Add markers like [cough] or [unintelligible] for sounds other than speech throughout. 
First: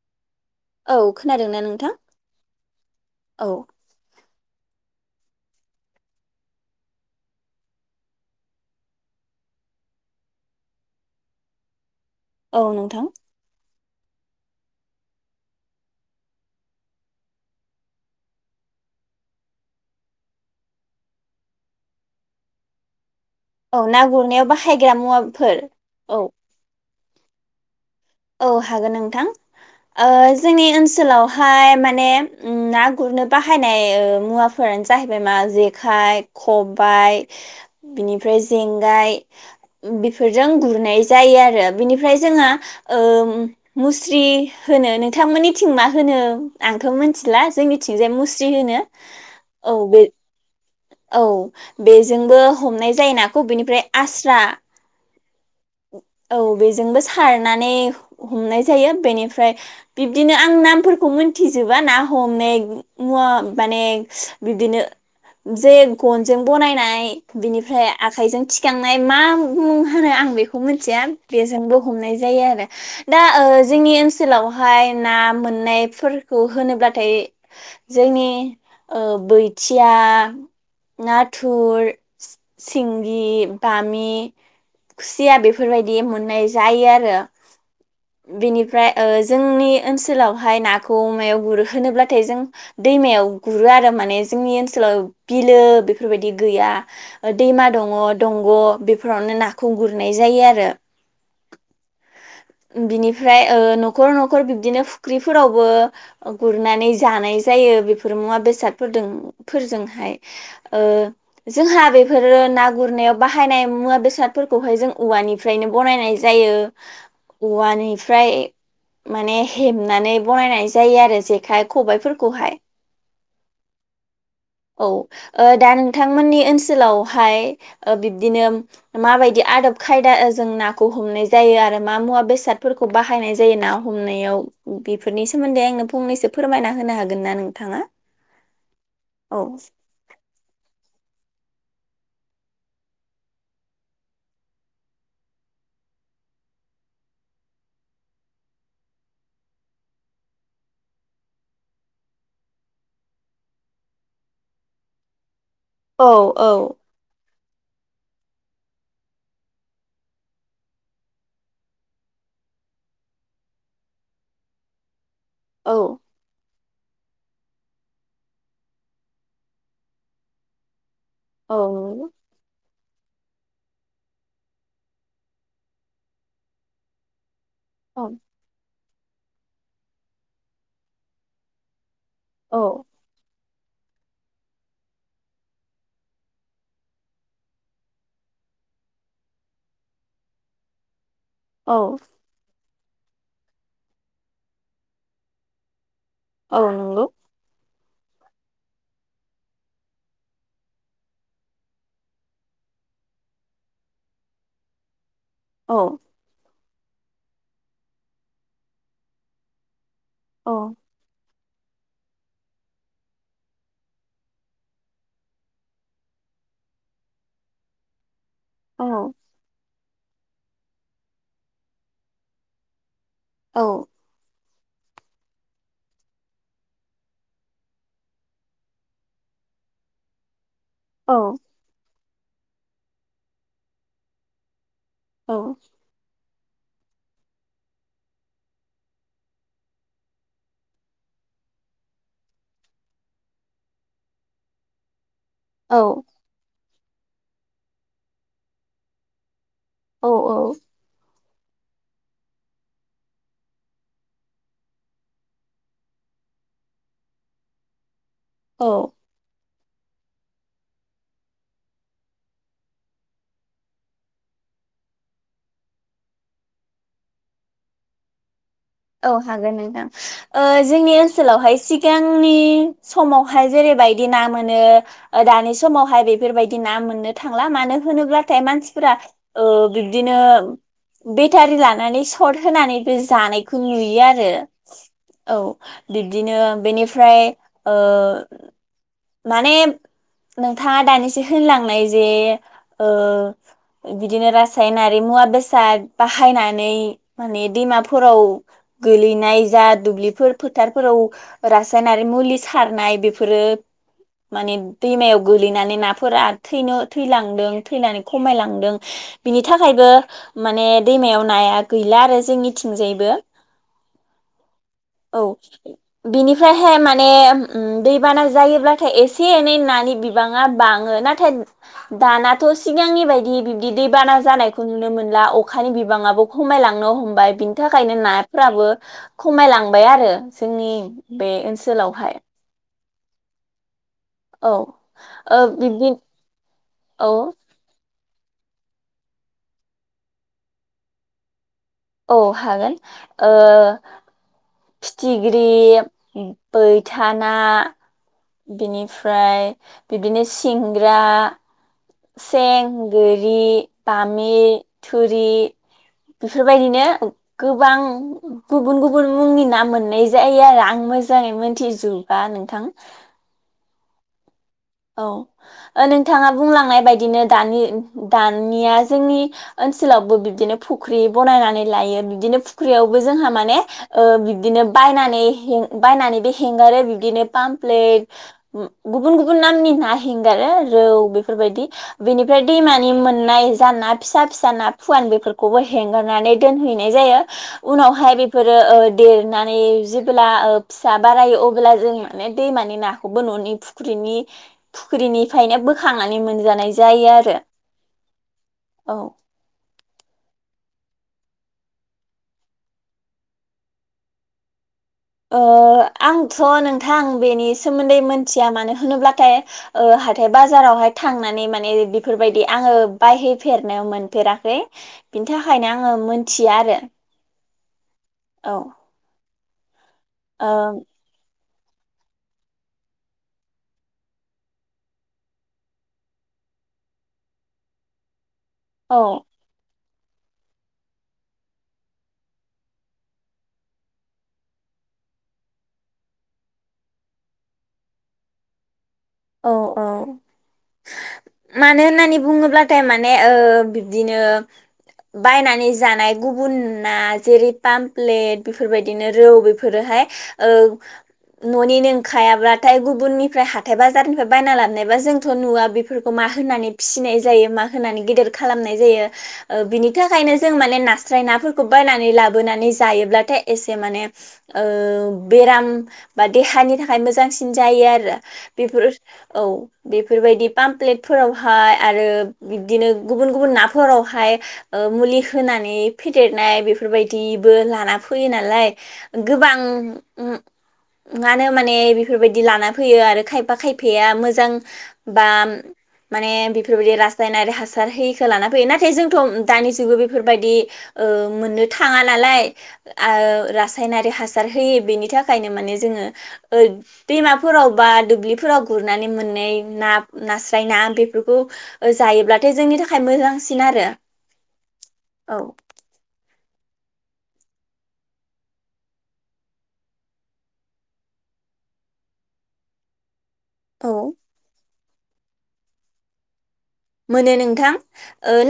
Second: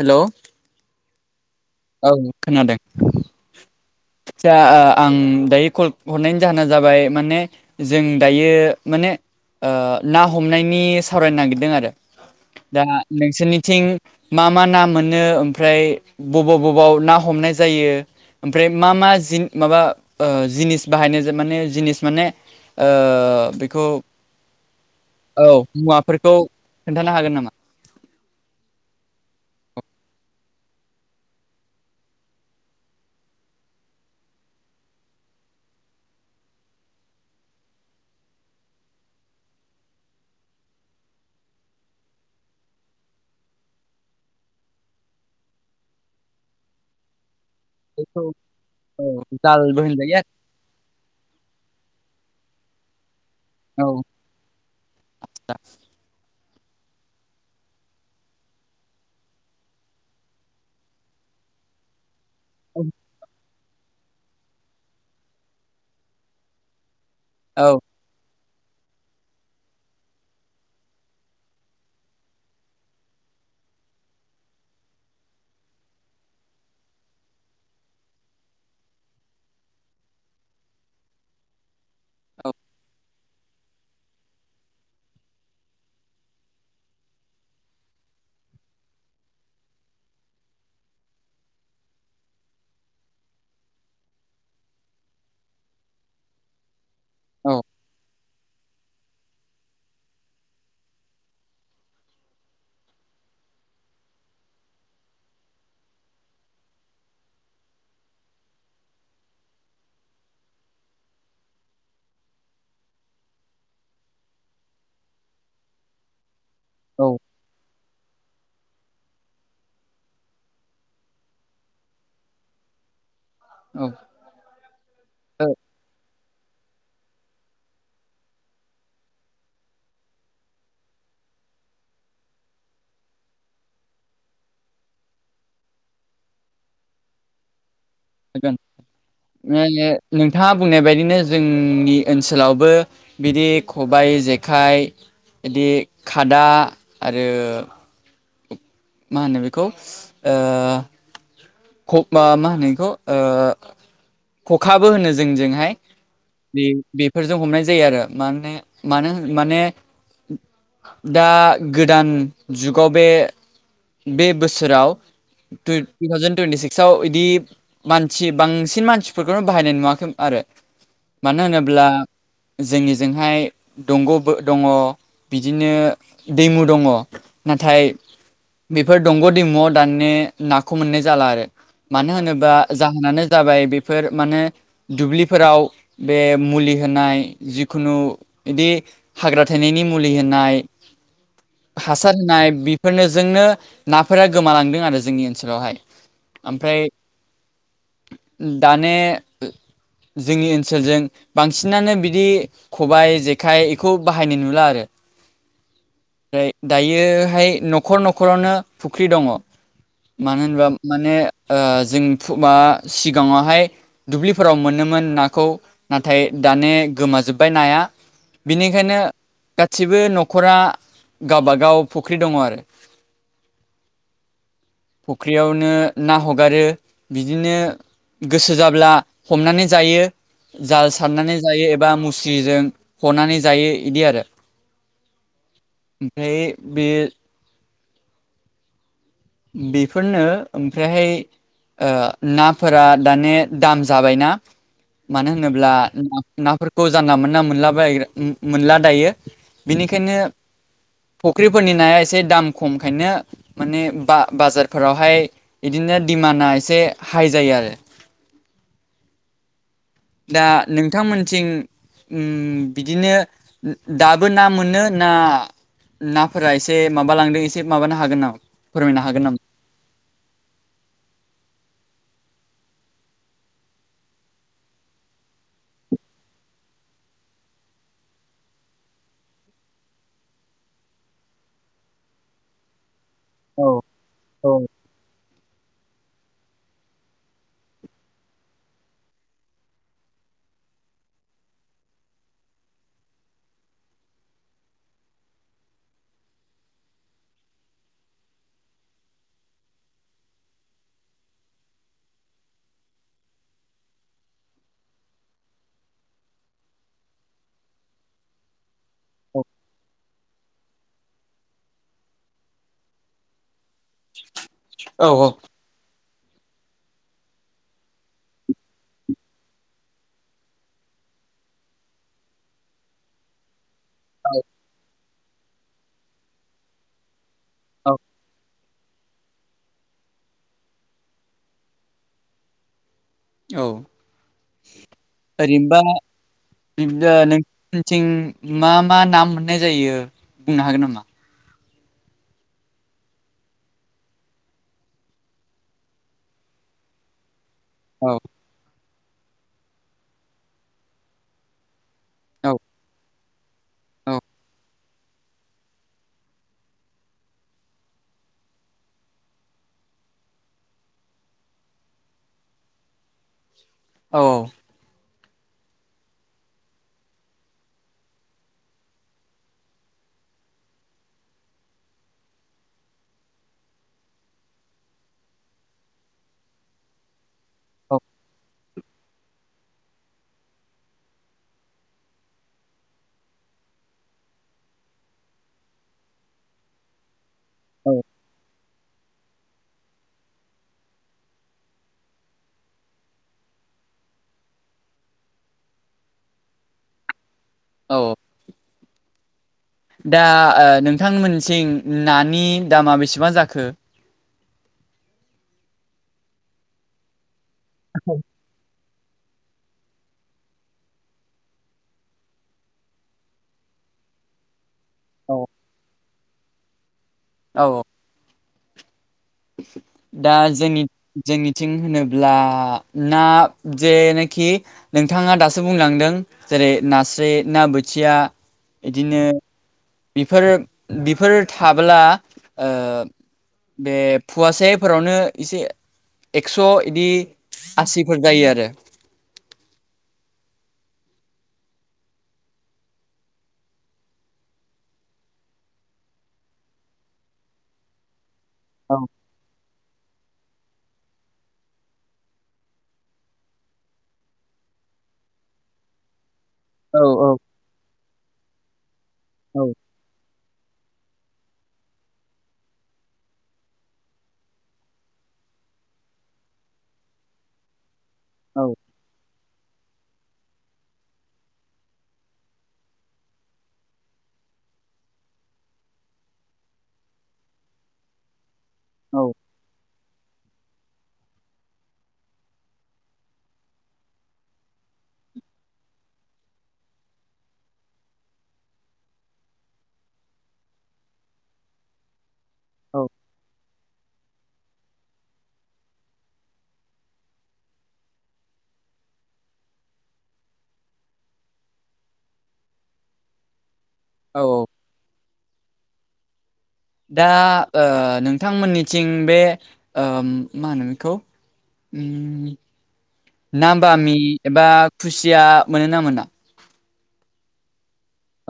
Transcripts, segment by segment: Hello औ खोनादों ना नों औ खोनादों आदसा ओ आं दायो कल हरनायनि जाहोना जाबाय माने जों दायो माने ओ ना हमनायनि सावरायनो नागिरदों आरो औ दा नोंथां नोंसोनिथिं मा मा ना मोनो ओमफ्राय बबाव बबाव ना हमनाय जायो ओमफ्राय मा मा जिन माबा ओ जिनिस बाहायनाय माने जिनिस माने ओ औ बेखौ ना गुरनायाव बाहायग्रा औ मुवाफोर औ मुवाफोरखौ खोनथानो हागोन नामा औ हागोन नोंथां ओ जोंनि ओनसोलावहाय माने उम ना गुरनो बाहायनाय मुवा फोरानो जाहैबाय मा जेखाइ खबाइ बिनिफ्राय जेंगाय बेफोरजों गुरनाय जायो आरो बिनिफ्राय जोंहा ओ मुस्रि होनो नोंथांमोनिथिं मा होनो आंथ' मिथिला जोंनि थिंजाय बेखौ मुस्रि होनो औ औ जालबो बे होनजायो औ बेजोंबो हमनाय जायोनाखौबेनिफ्राय आरो आस्रा औ औ बेजोंबो सारनानै हमनाय जायो बेनिफ्राय बिब्दिनो आं नामफोरखौ मोनथिजोबा ना हमनाय मुवा माने बिबदिनो जे गनजों बनायनाय औ बिनिफ्राय आखाइजों थिखांनाय मा मुं होनो आं बेखौ मिथिया बेजोंबो हमनाय जायो आरो दा जोंनि ओनसोलावहाय ना मोननायफोरखौ होनोब्लाथाय जोंनि बैथिया नाथुर सिंगि बामि सिया बेफोरबायदि मोननाय जायो आरो बेनिफ्राय जोंनि ओनसोलावहाय नाखौ अमायाव गुरहोनोब्लाथाय जों दैमायाव गुरो आरो माने जोंनि ओनसोलाव बिलो बेफोरबायदि गैया औ दैमा दङ दंग' बेफोरावनो नाखौ गुरनाय जायो आरो [inaudible] बिनिफ्राय न'खर न'खर बिब्दिनो फुख्रिफोरावबो गुरनानै जानाय जायो बेफोर मुवा बेसादफोरदों फोरजोंहाय जोंहा बेफोरो ना गुरनायाव बाहायनाय मुवा बेसादफोरखौ खौहाय जों औवानिफ्रायनो बानायनाय जायो औ औवानिफ्राय माने हेबनानै बनायनाय जायो आरो जेखाइ खबाइफोरखौहाय औ औ औ दा नोंथांमोननि ओनसोलावहाय बिब्दिनो माबायदि आदब खायदा जों नाखौ हमनाय जायो आरो मा मुवा बेसादफोरखौ बाहायनाय जायो ना हमनायाव बेफोरनि सोमोन्दै आंनो फंनैसो फोरमायना होनो हागोन ना नोंथाङा औ नोंथाङा बुंनाय बायदिनो जोंनि ओनसोलावबो बिदि खबायाइ जेखाइ बिदि खादा आरो मा होनो बेखौ मा होनोखौ खखाबो होनो जोंजोंहाय औ औ बे बेफोरजों हमनाय जायो आरो माने मानो माने दा गोदान जुगाव बे बे बोसोराव टु थावजेन टुइन्टि सिक्स सिक्सआव बिदि मानसि बांसिन मानसिफोरखौनो बाहायनाय नुवाखै आरो मानो होनोब्ला जोंनिजोंहाय दंग' दङ बिदिनो दैमु दङ नाथाय औ बेफोर दंग' दैमुआव दानया नाखौ मोननाय जाला आरो मानो होनोबा जाहोनानो जाबाय बेफोर माने दुब्लिफोराव बे मुलि होनाय जिखुनु बिदि हाग्रा थायनायनि मुलि होनाय हासार होनाय बेफोरनोजोंनो नाफोरा गोमालांदों आरो जोंनि ओनसोलावहाय औ ओमफ्राय नंगौ दानया जोंनि ओनसोलजों बांसिनानो बिदि खबाइ जेखाइ बेखौ बाहायनाय नुला आरो औ ओमफ्राय दायोहाय न'खर न'खरावनो फुख्रि दङ मानो होनोबा औ माने जों मा सिगाङावहाय दुब्लिफोराव मोनोमोन नाखौ नाथाय दान गोमाजोब्बाय नाया औ बिनिखायनो नंगौ गासिबो न'खरा गावबागाव फुख्रि दङ आरो औ फुख्रियावनो ना हगारो बिदिनो गोसो जाब्ला हमनानै जायो जाल औ सारनानै जायो एबा मुस्रिजों हनानै जायो इदि आरो औ ओमफ्राय बे बेफोरनो ओमफ्रायहाय नाफोरा दाने दाम जाबायना मानो होनोब्ला औ नाफोरखौ जानला मोनना मोनलाबाय मोनला दायो औ बेनिखायनो औ फुख्रिफोरनि नाया एसे दाम खमखायनो माने ब बाजारफोरावहाय बिदिनो दिडिमान्डआ एसे हाइ जायो आरो औ दा नोंथांमोनथिं बिदिनो दाबो ना मोनो ना नाफोरा एसे माब लांदों एसे माबानो हागोन नामा फोरमायनो औ नामा? हागोन नोंथां जोंनि ओनसोलावहाय सिगांनि समावहाय जेरैबायदि ना मोनो दानि समावहाय बेफोरबायदि ना मोननो थांला मानो होनोब्लाथाय मानसिफोरा बिब्दिनो बेटारि लानानै सर्ट होनानैबो जानायखौ खौ औ नुयो आरो औ औ बिब्दिनो बेनिफ्राय माने नोंथाङा दानिसो होनलांनाय जे बिदिनो रासायनारि मुवा बेसाद बाहायनानै माने दैमाफोराव गोलैनाय जा दुब्लिफोर फोथारफोराव रासायनारि मुलि सारनाय बेफोरो माने दैमायाव गोलैनानै नाफोरा थैनो थैलांदों थैनानै खमायलांदों बिनि थाखायबो माने दैमायाव नाया गैला आरो जोंनिथिंजायबो [unintelligible] औ बिनिफ्रायहाय माने दैबाना जायोब्लाथाय नाथाय एसे एनै नानि बिबाङा बाङो नाथाय दानाथ' सिगांनि बायदि बिबदि दैबाना जानायखौ नुनो मोनला अखानि बिबाङाबो खमायलांनो हमबाय बिनि थाखायनो नाफोराबो खमायलांबाय आरो जोंनि बे ओनसोलावहाय औ औ ओ ओरैनोबा बिब्दि बि औ नों थिं मा मा ना मोननाय जायो बुंनो हागोन नामा औ हागोन फिथिग्रि बैथाना औ बिनिफ्राय बिब्दिनो सिंग्रा औ सें गोरि औ बामि थुरि बेफोरबायदिनो गोबां गुबुन गुबुन मुंनि नाम मोननाय जायो आरो आं मोजाङै मोनथिजोबा नोंथां औ औ औ नोंथाङा बुंलांनाय बायदिनो दानि दानिया जोंनि ओनसोलावबो बिब्दिनो फुख्रि बनायनानै लायो बिदिनो फुख्रियावबो जोंहा माने बिब्दिनो बायनानै बायनानैबो हगारो बिबदिनो औ पामप्लेट गुबुन गुबुन नामनि ना हेंगारो रौ बेफोरबायदि बेनिफ्राय दैमानि मोननाय जान ना फिसा फिसा ना फुवान बेफोरखौबो हेंगारनानै दोनहैनाय जायो औ उनावहाय बेफोरो देरनानै जेब्ला फिसा बारायो अब्ला जों माने दैमानि नाखौबो न'नि फुख्रिनि फुख्रिनिफ्रायनो बोखांनानै मोनजानाय जायो आरो औ औ दा नोंथांमोनथिं नानि दामा बेसेबां जाखो आंथ' नोंथां बेनि सोमोन्दै मोनथिया मानो होनोब्लाथाय हाथाय बाजारावहाय थांनानै माने बेफोरबायदि आङो बायहैफेरनायाव मोनफेराखै बिनि औ थाखायनो आङो मोनथियो आरो। औ। औ। दा ओ जोंनि जोंनिथिं होनोब्ला ना जेनाखि नोंथाङा दासो बुंलांदों जेरै नास्राय ना बोथिया औ बिदिनो बेफोरो बेफोर थाब्ला बे फवासेफोरावनो एसे एक्स' बिदि आसिफोर जायो आरो। औ औ। मानो होननानै बुङोब्लाथाय माने बिब्दिनो बायनानै जानाय गुबुना जेरै पामप्लेट औ बेफोरबायदिनो रौ बेफोरोहाय न'निनोंखायाब्लाथाय गुबुननिफ्राय हााइबा जा बाजारनिफ्राय बायना लाबोनायबा जोंथ' नुवा बेफोरखौ मा होनानै फिसिनाय औ जायो मा होनानै गेदेर खालामनाय जायो औ बिनि बिनि थाखायनो जों माने नास्राय नाफोरखौ बायनानै लाबोनानै जायोब्लाथाय एसे माने बेराम बा देहानि थाखाय मोजांसिन जायो आरो औ बेफोर औ। बेफोरबायदि पामप्लेटफोरावहाय आरो बिदिनो गुबुन गुबुन नाफोरावहाय मुलि होनानै फेदेरनाय बेफोरबायदिबो लाना फैयो नालाय। औ गोबांनो माने बेफोरबायदि लाना फैयो आरो खाय बाखायफैया मोजां बा माने बेफोरबायदि रासायनारि हासार होखौ लाना फैयो नाथाय जोंथ' दानि जुगाव बेफोरबायदि मोननो थांङा नालाय औ रासायनारि हासार हो बेनि थाखायनो माने जोंङो दैमाफोराव बा दुब्लि बे फोराव गुरनानै मोननै ना नास्राय ना बेफोरखौ जायोब्लाथाय जोंनि थाखाय मोजांसिन आरो औ औ। औ। दा नोंथांमोननिथिं बे मा होनो बेखौ ना औ बामि एबा खुसिया मोनो ना मोना? मोनो नोंथां।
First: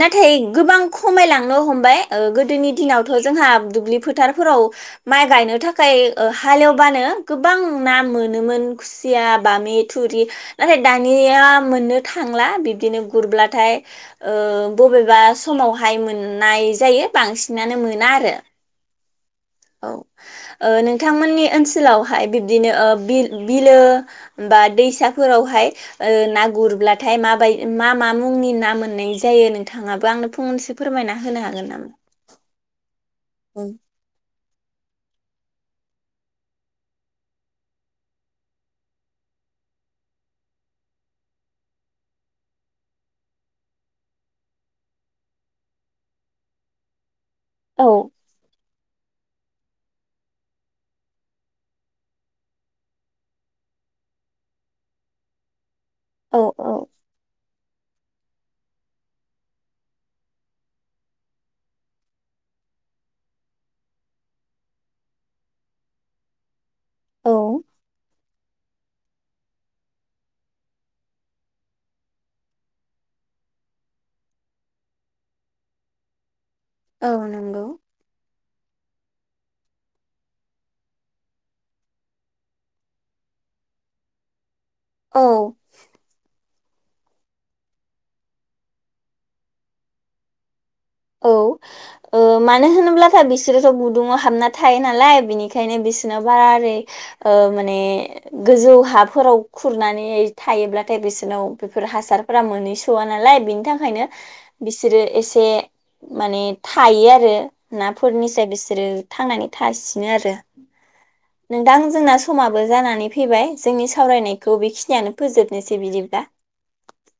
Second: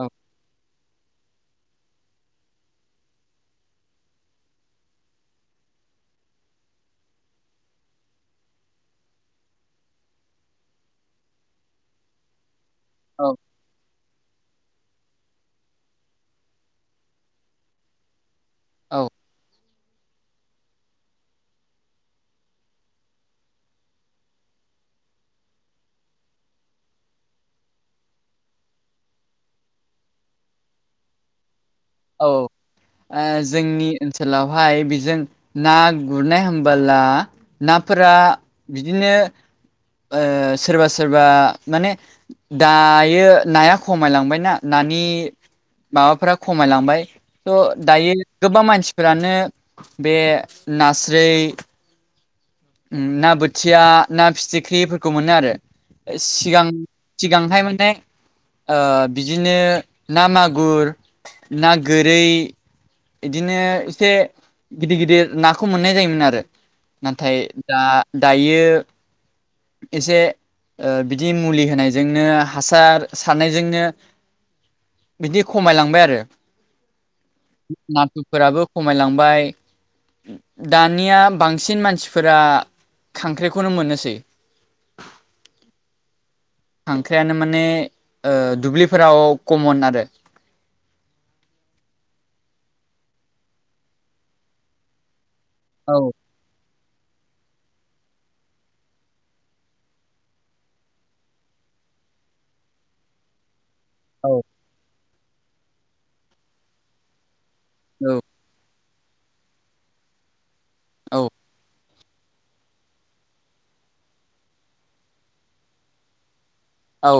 औ गोबां खमायलांनो हमबाय गोदोनि दिनावथ' जोंहा दुब्लि फोथारफोराव माइ गायनो थाखाय हालेवबानो गोबां ना मोनोमोन। खुसिया बामि थुरि नाथाय दानिया मोननो थांला बिब्दिनो औ गुरब्लाथाय बबेबा समावहाय मोननाय जायो बांसिनानो मोना आरो औ। औ नोंथांमोननि ओनसोलावहाय बिब्दिनो बिल बिलो बा दैसाफोरावहाय ना गुरब्लाथाय माबाय मा मा मुंनि ना मोननाय जायो नोंथांङाबो आंनो फंनसो फोरमायना होनो हागोन नामा? औ औ जोंनि ओनसोलावहाय बेजों ना गुरनाय हबोला नाफोरा बिदिनो सोरबा सोरबा माने दायो नाया खमायलांबायना नानि। माबाफोरा खमायलांबाय थ' दायो गोबां मानसिफोरानो बे नास्राय ना बोथिया ना फिथिख्रिफोरखौ मोनो आरो औ सिगां औ सिगांहाय माने बिदिनो ना मागुर ना गोरै बिदिनो एसे गिदिर गिदिर नाखौ मोननाय जायोमोन आरो औ नाथाय दा दायो एसे बिदि मुलि होनायजोंनो हासार सारनायजोंनो। बिदि खमायलांबाय आरो औ नंगौ नाथुर फोराबो खमायलांबाय दानिया बांसिन मानसिफोरा खांख्राइखौनो मोननोसै। औ। खांख्रायानो माने दुब्लिफोराव कमन आरो औ मानो होनोब्लाथाया बिसोरोथ' गुदुंङाव हाबना थायो नालाय बेनिखायनो। बेखायनो औ बिसोरनााव बारा ओरै माने। गोजौ हाफोराव खुरनानै थायोब्लाथाय बिसोरनाव बेफोर हासार। फुरा मोनहैस' नालाय बेनि थाखायनो औ। बिसोरो एसे माने थायो आरो नाफोरनिफ्राय बिसोरो। थांनानै थासिनो आरो। औ। नोंदां जोंना समाबो जानानै फैबाय जोंनि सावरायनायखौ बेखिनियानो फोजोबनोसै बिदि दा औ।